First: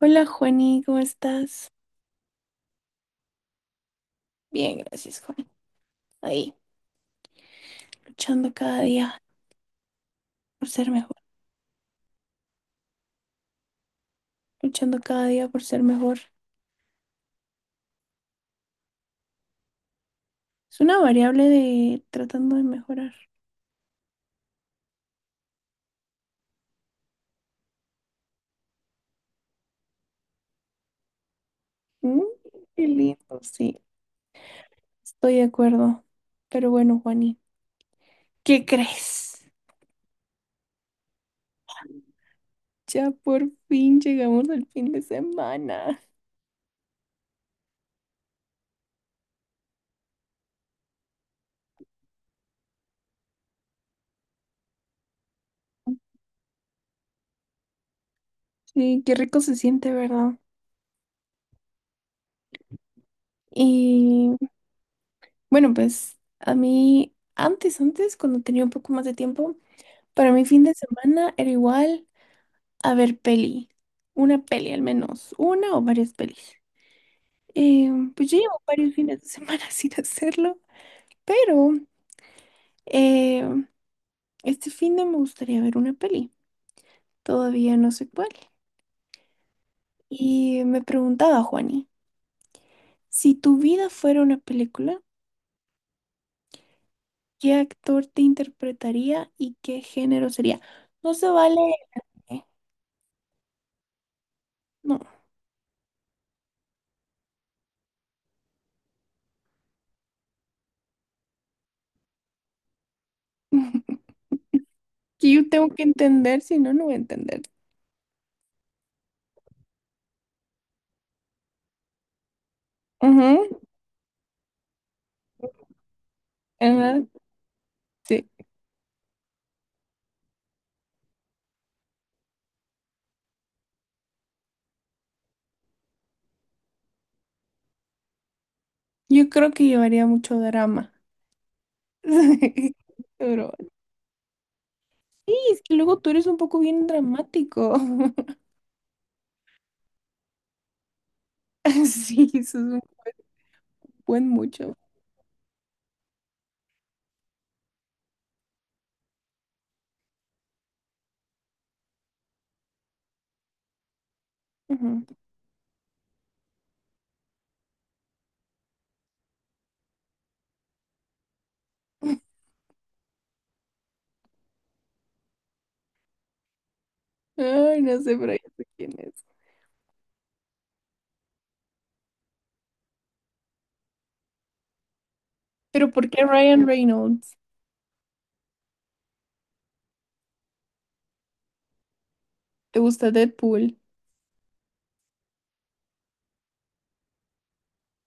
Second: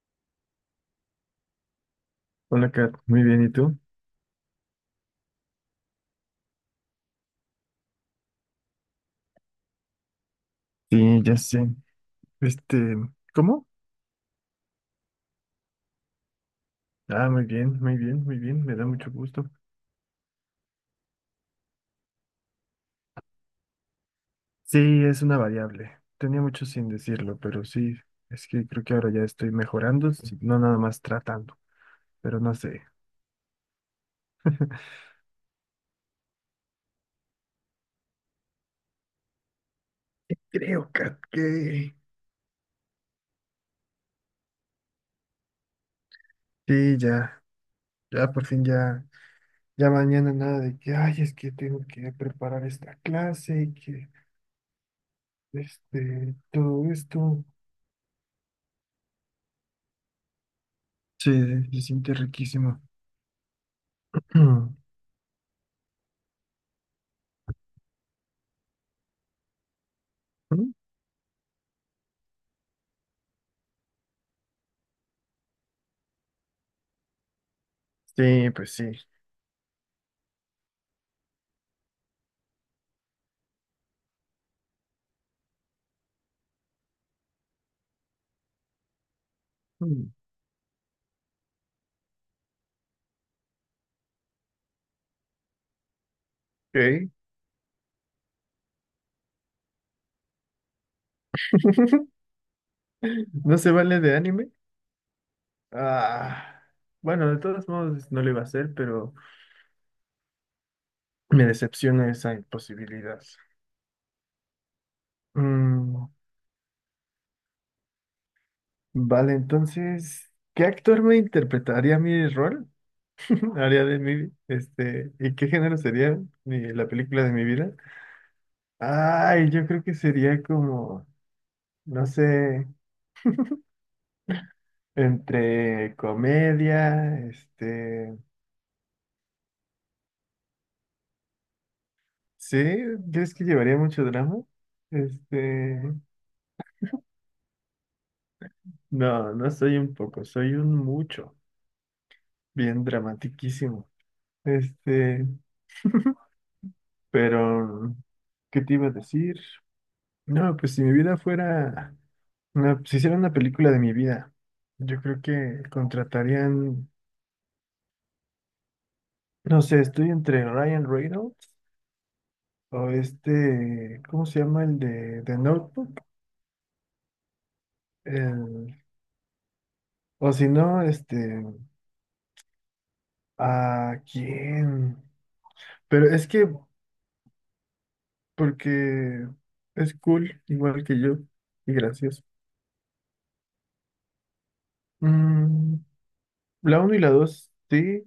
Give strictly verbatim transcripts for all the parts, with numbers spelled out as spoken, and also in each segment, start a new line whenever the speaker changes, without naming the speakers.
Hola, Juani, ¿cómo estás?
Hola, Kat. Muy bien, ¿y tú?
Bien, gracias, Juan. Ahí. Luchando cada día por ser mejor,
Sí, ya sé. Este, ¿cómo?
luchando cada día por ser mejor.
Ah, muy bien, muy bien, muy bien. Me da mucho gusto.
Es una variable de tratando de mejorar.
Sí, es una variable. Tenía mucho sin decirlo, pero sí, es que creo que ahora ya estoy mejorando, si no nada más tratando,
Mm,
pero no sé.
qué lindo, sí, estoy de acuerdo. Pero bueno, Juani, ¿qué crees?
Creo, Kat, que...
Ya por fin llegamos al fin de semana.
Sí, ya, ya por fin ya, ya mañana nada de que, ay, es que tengo que preparar esta clase y que, este, todo esto.
Sí, qué rico se siente, ¿verdad?
Sí, se siente riquísimo.
Y bueno, pues a mí, antes, antes, cuando tenía un poco más de tiempo, para mí fin de semana era igual. A ver, peli. Una peli al menos. Una o varias pelis. Eh, pues yo
Sí,
llevo
pues sí.
varios fines de semana sin hacerlo, pero eh, este fin de me gustaría ver una peli. Todavía no sé cuál.
Mm,
Y me preguntaba, Juani, si tu vida fuera una película,
ok.
¿qué actor te interpretaría y qué género sería? No se vale. eh,
¿No se vale de anime?
No.
Ah, bueno, de todos modos no lo iba a hacer, pero me decepciona esa imposibilidad.
Que yo tengo que
Mm,
entender, si no, no voy a entender.
vale, entonces, ¿qué actor me interpretaría mi rol?
Ujú,
¿Haría de mí? Este, ¿y qué género sería mi- la
ajá,
película de mi vida?
sí.
Ay, yo creo que sería como, no sé, entre comedia, este,
Yo creo que llevaría mucho drama.
¿sí?
Sí,
¿Crees que
pero
llevaría mucho drama?
sí, es que
Este,
luego tú eres un poco bien dramático.
no, no soy un poco, soy un mucho,
Sí, eso es un
bien dramatiquísimo.
buen mucho.
Este, pero, ¿qué te iba a decir? No, pues si mi vida fuera, una- si hiciera una película de mi vida, yo
Ujú.
creo que contratarían, no sé, estoy entre Ryan Reynolds o este, ¿cómo se llama el de, de Notebook?
Ay, no sé, pero ya sé
El-
quién es.
o si no, este, ¿a quién?
Pero
Pero
¿por qué
es que
Ryan Reynolds?
porque es cool, igual que yo, y gracioso.
¿Te gusta Deadpool?
Mm, la uno y la dos sí,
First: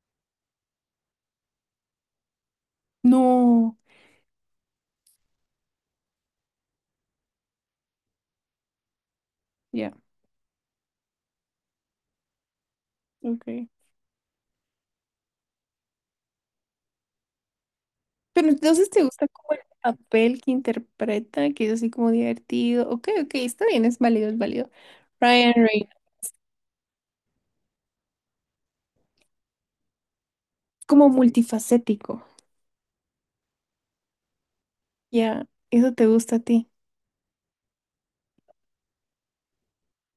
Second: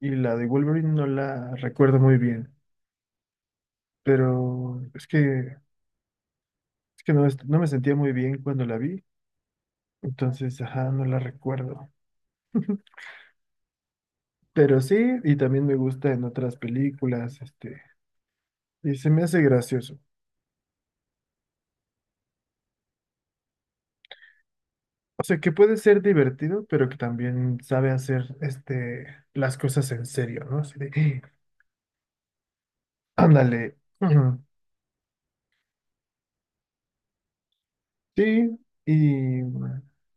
y la de Wolverine no la recuerdo muy bien,
No.
pero es que, es que no, est- no me sentía muy bien cuando la vi,
Ya,
entonces, ajá, no la recuerdo.
ok.
Pero sí, y también me gusta en otras películas, este,
Pero entonces
y
te
se me
gusta
hace
como el
gracioso.
papel que interpreta, que es así como divertido. Ok, ok, está bien, es válido, es válido.
O sea, que
Ryan
puede
Reynolds,
ser divertido, pero que también sabe hacer, este, las cosas en serio, ¿no? Así
como
de,
multifacético.
"Ah, ándale."
Ya, eso te gusta a ti.
Sí, y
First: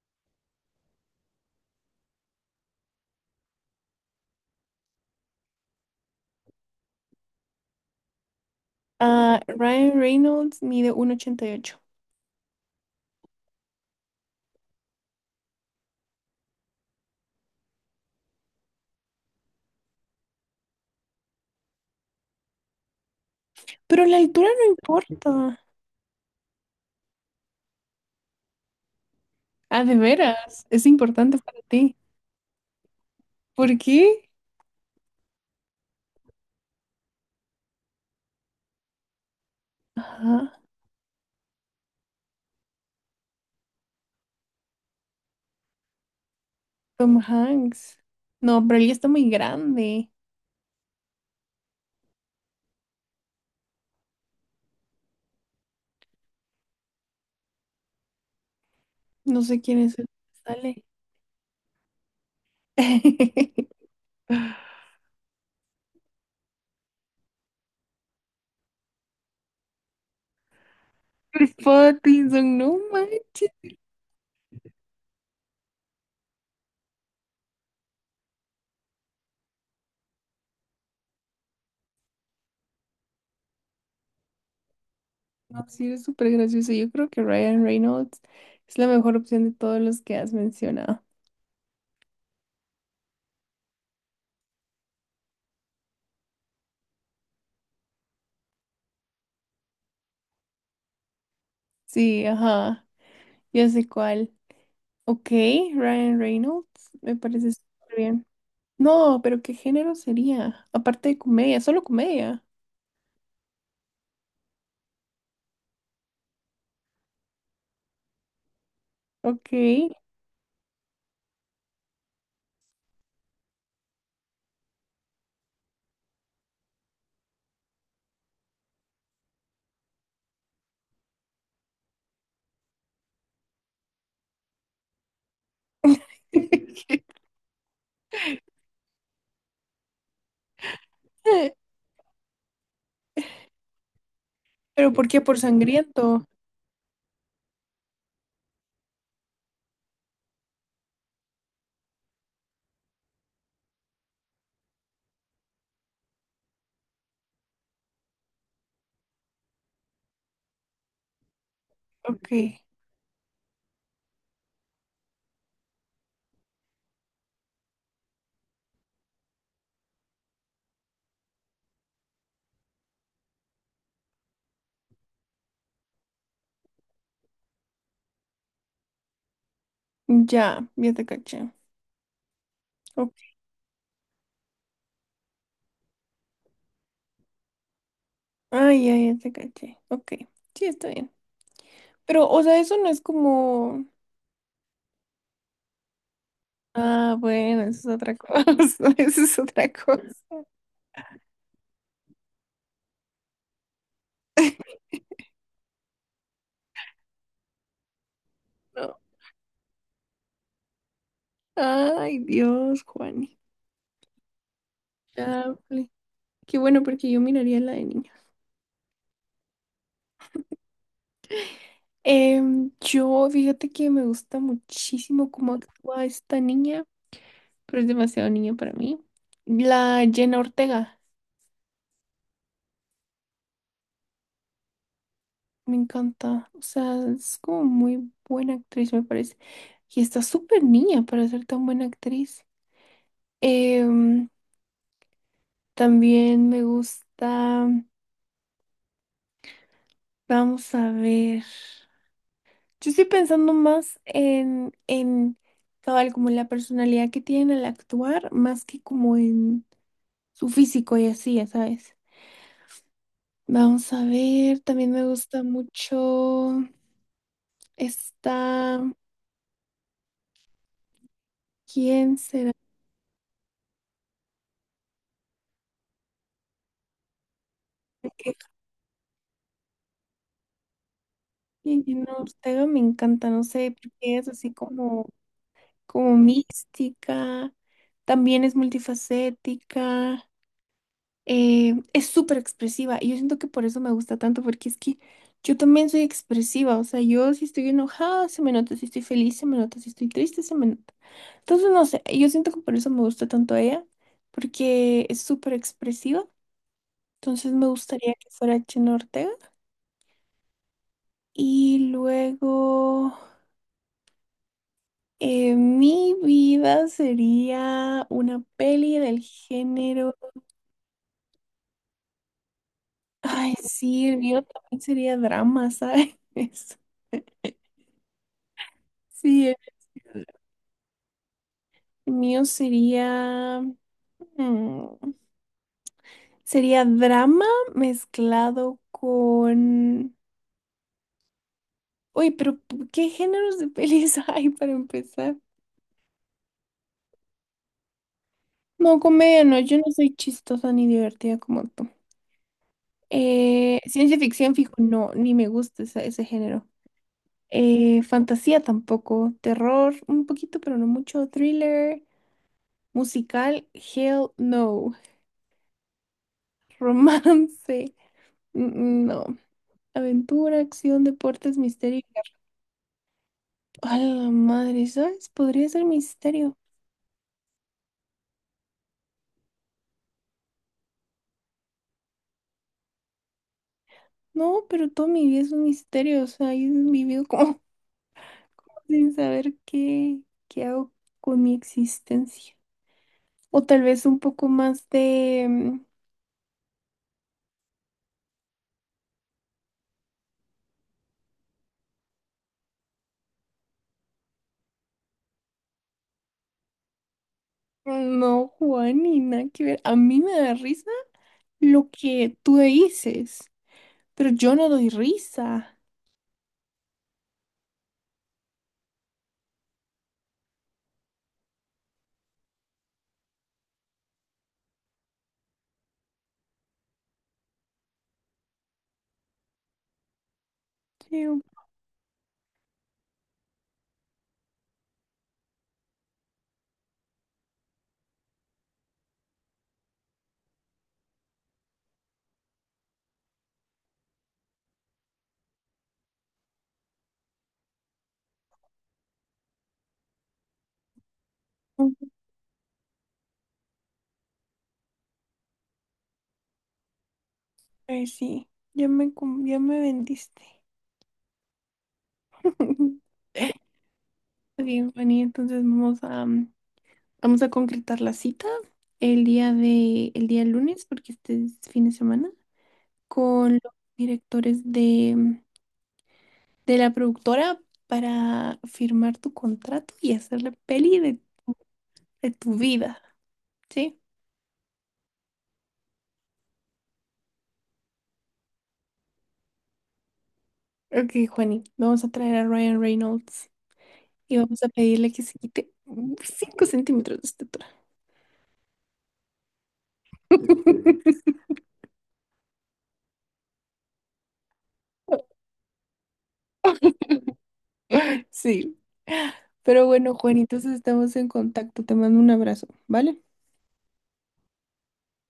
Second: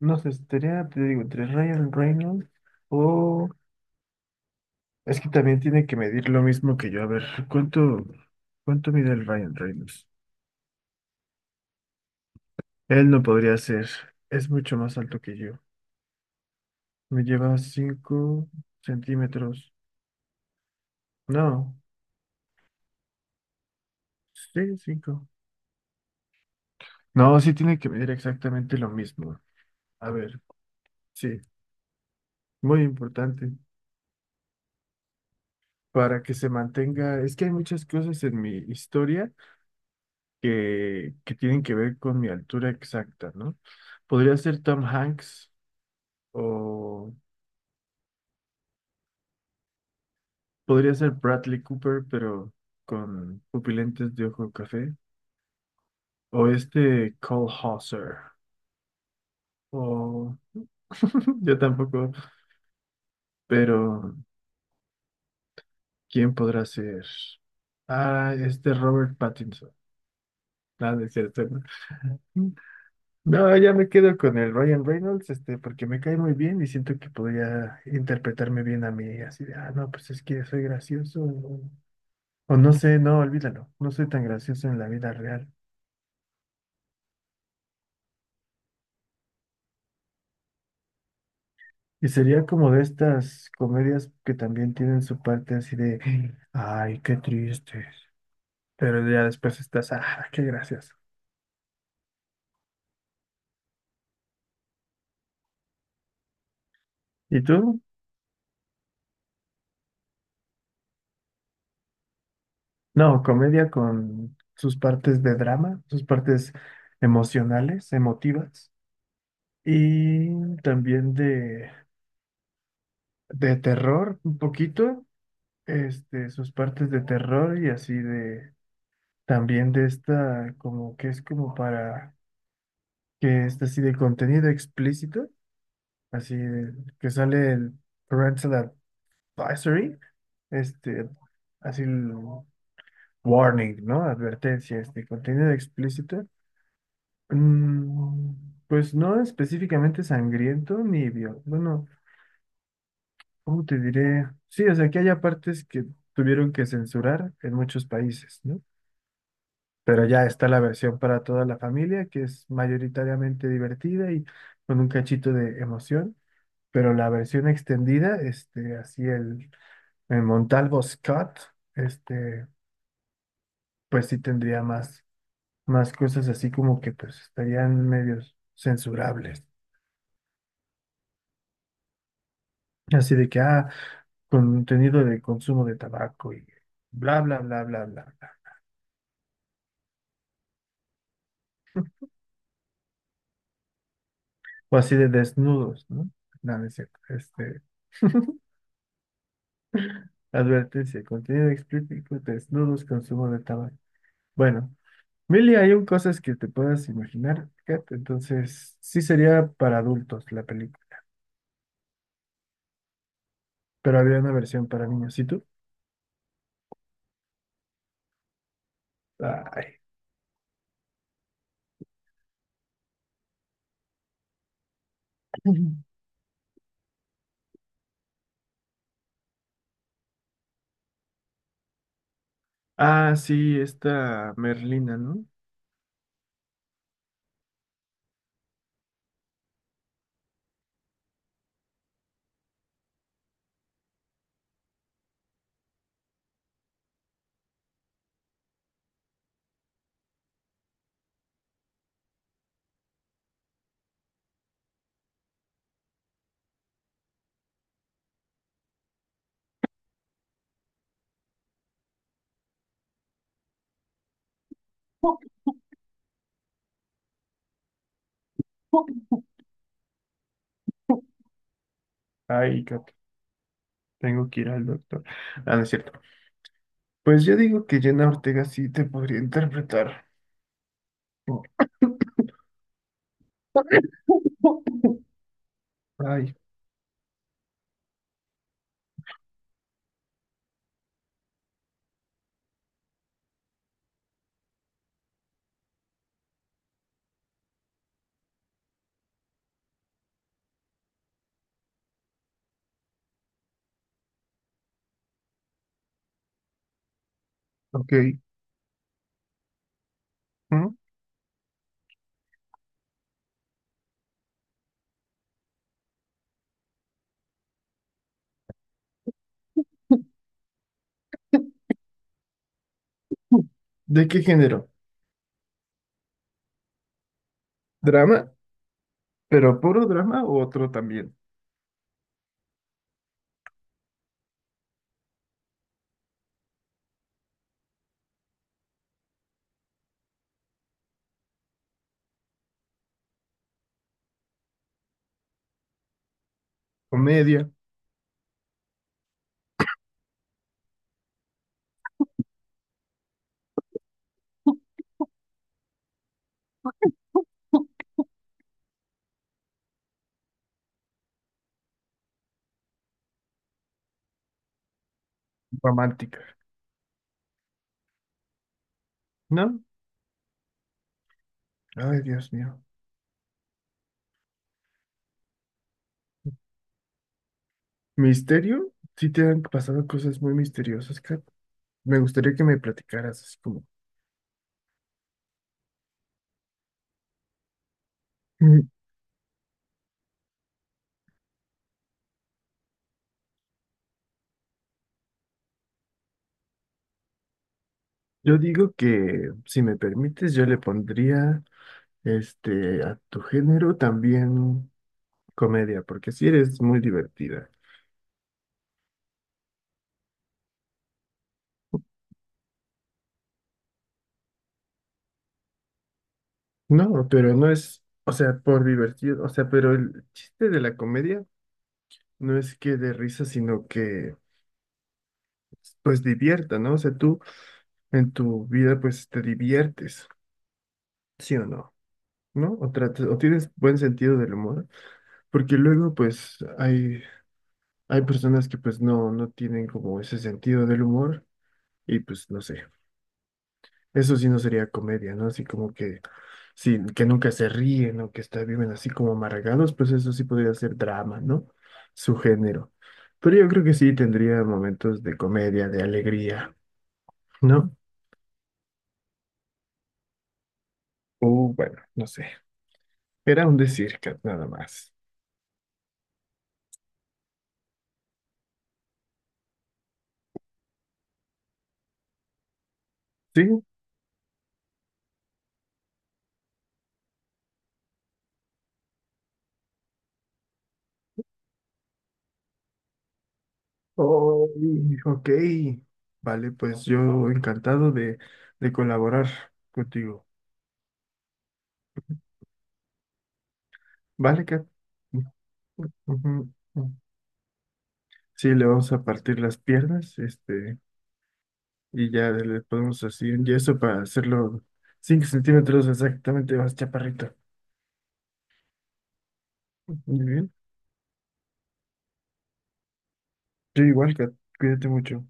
no sé, estaría, te digo, entre Ryan Reynolds o... Es que también tiene que medir lo mismo que yo. A ver, ¿cuánto, cuánto mide el
Ah,
Ryan
Ryan
Reynolds?
Reynolds mide uno ochenta y ocho.
Él no podría ser, es mucho más alto que yo. Me lleva cinco centímetros. No,
Pero la altura
sí,
no
cinco.
importa.
No, sí tiene que medir exactamente lo mismo.
Ah, de
A ver,
veras, es importante
sí,
para ti.
muy importante.
¿Por qué?
Para que se mantenga, es que hay muchas cosas en mi historia
Ajá,
que, que tienen que ver con mi altura exacta, ¿no? Podría ser Tom Hanks o
Tom Hanks. No, pero él ya está muy grande.
podría ser Bradley Cooper, pero con pupilentes de ojo café, o este Cole Hauser,
No sé quién es el
o
que sale.
yo tampoco, pero ¿quién podrá ser? Ah, este Robert Pattinson. Nada, es cierto.
Chris
¿No?
Pattinson, no man.
No, ya me quedo con el Ryan Reynolds, este, porque me cae muy bien y siento que podría interpretarme bien a mí, así de, ah, no, pues es que soy gracioso, o, o no sé, no, olvídalo, no soy tan gracioso en la vida real.
No, sí, es súper gracioso. Yo creo que Ryan Reynolds es la mejor opción de todos los que has mencionado.
Y sería como de estas comedias que también tienen su parte así de, ay, qué tristes, pero ya después estás, ah, qué gracioso.
Sí, ajá, ya sé cuál. Ok, Ryan Reynolds, me
¿Y
parece
tú?
súper bien. No, pero ¿qué género sería? Aparte de comedia, solo comedia.
No, comedia con sus partes de drama, sus partes emocionales, emotivas.
Ok.
Y también de, de terror un poquito, este, sus partes de terror y así de, también de esta, como que es como para, que es así de contenido explícito, así de- que sale el parental advisory, este, así el warning, ¿no? Advertencia,
¿Pero
este,
por qué? Por
contenido
sangriento.
explícito. Mm, pues no específicamente sangriento ni violento, bueno. ¿Cómo te diré? Sí, o sea, que haya partes que tuvieron que censurar en muchos países, ¿no? Pero ya está la versión para toda la familia, que es
Ok.
mayoritariamente divertida y con un cachito de emoción. Pero la versión extendida, este, así el, el Montalvo Scott, este, pues sí tendría más, más cosas así como que pues estarían medios censurables.
Ya, ya te caché. Ok.
Así de que, ah, contenido de consumo de tabaco y bla, bla, bla, bla, bla.
Ay, ya, ya te caché. Ok. Sí, está bien. Pero, o sea, eso no es como.
O así de desnudos, ¿no? No, no es cierto.
Ah, bueno,
Este,
eso es otra cosa. Eso es otra cosa.
advertencia, contenido explícito, desnudos, consumo de tabaco. Bueno, Milly, hay un cosas que te puedas imaginar, Kat, entonces
No.
sí sería para adultos la película,
Ay, Dios, Juani.
pero había una versión para niños. ¿Y tú?
Chale. Qué bueno, porque yo miraría la de niña.
Ay.
Em, yo, fíjate que me gusta muchísimo cómo actúa esta niña, pero es demasiado niño para mí. La Jenna Ortega,
Ah, sí, esta Merlina, ¿no?
me encanta. O sea, es como muy buena actriz, me parece. Y está súper niña para ser tan buena actriz. Em, también me gusta. Vamos a ver. Yo estoy pensando más en, en cabal, como la personalidad que tienen al actuar, más que como en su físico y así, ya sabes. Vamos a ver, también me gusta mucho esta. ¿Quién será?
Ay, Kat, tengo que ir al doctor. Ah, no es cierto. Pues yo digo que Jenna
Porque
Ortega sí te podría interpretar.
Jenna Ortega me encanta, no sé, porque es así como, como
Ay,
mística, también es multifacética, eh, es súper expresiva y yo siento que por eso me gusta tanto, porque es que yo también soy expresiva, o sea, yo si estoy enojada se me nota, si estoy feliz se me nota, si estoy triste se me nota. Entonces, no sé, yo siento que por eso me gusta tanto ella, porque es súper expresiva, entonces me
ok.
gustaría que fuera Jenna Ortega
¿Mm?
y luego... Eh, mi vida sería una peli del género. Ay, sí,
¿De
el
qué
mío
género?
también sería drama, ¿sabes?
¿Drama?
Sí,
¿Pero puro drama
el
o otro también?
mío sería. mm, sería drama mezclado con. Uy, pero ¿qué géneros de pelis hay para empezar?
¿Comedia?
No, comedia, no, yo no soy chistosa ni divertida como tú. Eh, ciencia ficción, fijo, no, ni me gusta esa- ese género. Eh, fantasía tampoco, terror un poquito, pero no mucho, thriller, musical, hell no,
¿Romántica?
romance, mm, mm, no,
¿No?
aventura, acción, deportes, misterio.
Ay,
Y
Dios mío.
a la madre, ¿sabes? Podría ser misterio.
¿Misterio? Sí te han pasado cosas muy misteriosas, Kat. Me gustaría que me platicaras así como...
No, pero toda mi vida es un misterio, o sea, he vivido como
Mm,
sin saber qué, qué hago con mi existencia. O tal vez un poco más de... mm,
yo digo que, si me permites, yo le pondría, este, a tu género también comedia, porque si eres muy divertida.
No, Juan, ni nada que ver. A mí me da risa lo que tú dices, pero yo no doy risa.
No, pero no es, o sea, por divertido, o sea, pero el chiste de la comedia no es que de risa, sino que pues divierta, ¿no? O sea, tú en tu vida pues te diviertes,
Sí,
¿sí
un
o no? ¿No? O tratas, o tienes buen sentido del humor, porque luego pues hay, hay personas que pues no, no tienen como ese sentido del humor y pues no sé. Eso sí no sería comedia, ¿no? Así como que, sí, que nunca se ríen o que está, viven así como amargados, pues eso sí podría ser drama, ¿no?
poco,
Su género. Pero yo creo que sí tendría momentos de comedia, de alegría. ¿No?
pues sí, ya me, cum- ya me vendiste.
O bueno, no sé. Era
Está
un decir, Kat, nada
bien,
más.
Fanny, entonces vamos a, mm, vamos a concretar la cita el día de, el día lunes, porque este es fin de semana, con
¿Sí?
los directores de, mm, de la productora para firmar tu contrato y hacer la peli de, de tu vida, ¿sí?
Oh, y- ok. Vale, pues yo encantado de, de colaborar contigo.
Ok, Juani, vamos a traer a Ryan Reynolds. Y
Vale,
vamos
Kat.
a pedirle que se quite
Ujú,
cinco
ujú.
centímetros de estatura.
Sí, le vamos a partir las piernas, este, y ya le podemos así un yeso para hacerlo cinco centímetros exactamente más chaparrito.
Sí. Pero
Muy
bueno, Juan,
bien.
entonces estamos en contacto. Te mando un abrazo, ¿vale?
Yo igual, Kat. Cuídate mucho.